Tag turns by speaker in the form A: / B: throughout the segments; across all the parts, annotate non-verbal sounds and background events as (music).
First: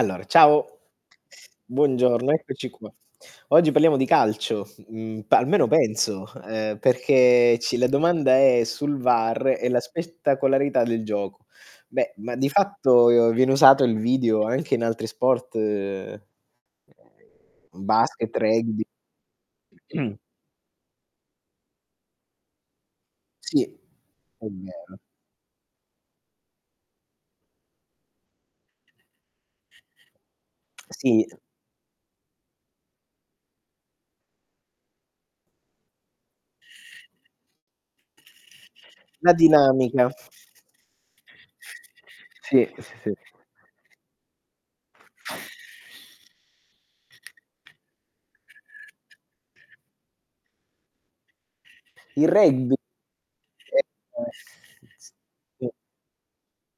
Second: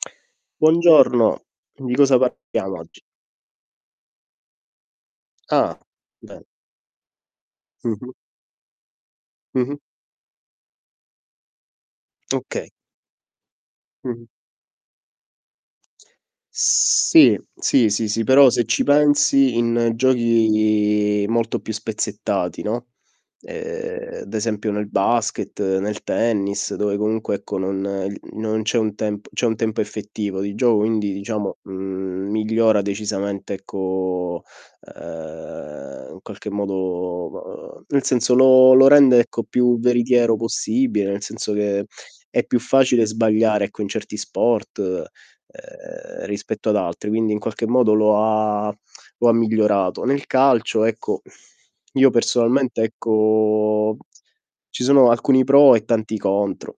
A: (smacks lips)
B: ciao!
A: Buongiorno! Di cosa
B: Buongiorno, eccoci
A: parliamo
B: qua.
A: oggi?
B: Oggi parliamo di calcio, mhmm, pa almeno
A: Ah!
B: penso,
A: Ben
B: ehm, perché ci la
A: Mh-mh.
B: domanda è sul VAR e
A: Mh-mh.
B: la spettacolarità del gioco. Beh, ma di
A: Okay.
B: fatto viene usato il
A: Mh-mh.
B: video anche in altri sport mhmm,
A: Sì, sì, sì, sì,
B: basket,
A: però se
B: rugby.
A: ci pensi in
B: (clears throat)
A: giochi molto più spezzettati, no,
B: Sì,
A: ehm, ad
B: è
A: esempio nel
B: vero.
A: basket, nel tennis, dove comunque, non non c'è un tem c'è un tempo effettivo di gioco,
B: (smacks lips)
A: quindi,
B: Sì, mh.
A: diciamo, mhmm, migliora decisamente ecco, ehm, in qualche modo, mhmm, nel senso lo lo rende,
B: La
A: ecco, più
B: dinamica.
A: veritiero possibile, nel senso che è più
B: Sì, s
A: facile
B: sì.
A: sbagliare, ecco, in certi sport, ehm, rispetto ad altri, quindi in qualche modo lo ha lo ha migliorato. Nel calcio, ecco, (sighs) io
B: Il Rugby.
A: personalmente, ecco, ci sono alcuni
B: (unintelligible)
A: pro e tanti contro.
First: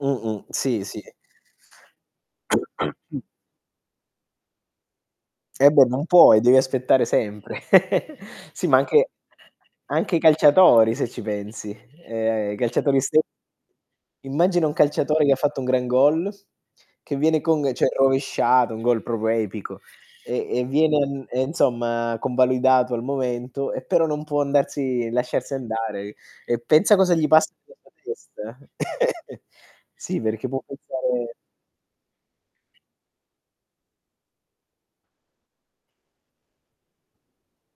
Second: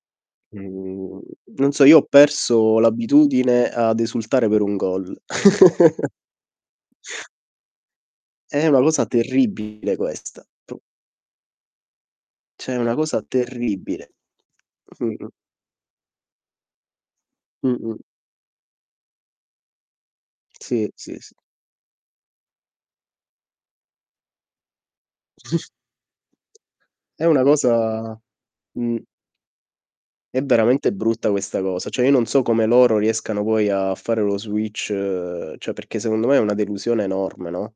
B: Mh, mh, sì, sì.
A: Mhmm, non so, io ho perso
B: (clears throat)
A: l'abitudine ad esultare per un gol.
B: Eh, beh, non
A: (chuckles)
B: puoi, devi aspettare sempre. (giggles) Sì
A: È
B: ma
A: una
B: anche
A: cosa
B: anche
A: terribile
B: anche i
A: questa, pro
B: calciatori se ci pensi. Ehm, i
A: cioè è una
B: calciatori ste
A: cosa terribile.
B: immagina un calciatore
A: Mh-mh.
B: che fatto un gran goal, che viene con cioè
A: Mh-mh.
B: rovesciata, un goal proprio epico, e e
A: Sì,
B: viene
A: sì,
B: an
A: sì.
B: e insomma convalidato al momento e però non può andarsi lasciarsi
A: (chuckles)
B: andare, e pensa cosa
A: È
B: gli
A: una
B: passa nella sua
A: cosa
B: testa.
A: mh.
B: (giggles) Sì
A: È
B: perché può
A: veramente brutta
B: pensare
A: questa cosa, cioè, io non so come loro riescano poi a fare lo switch cioè perché secondo me è una delusione enorme, no?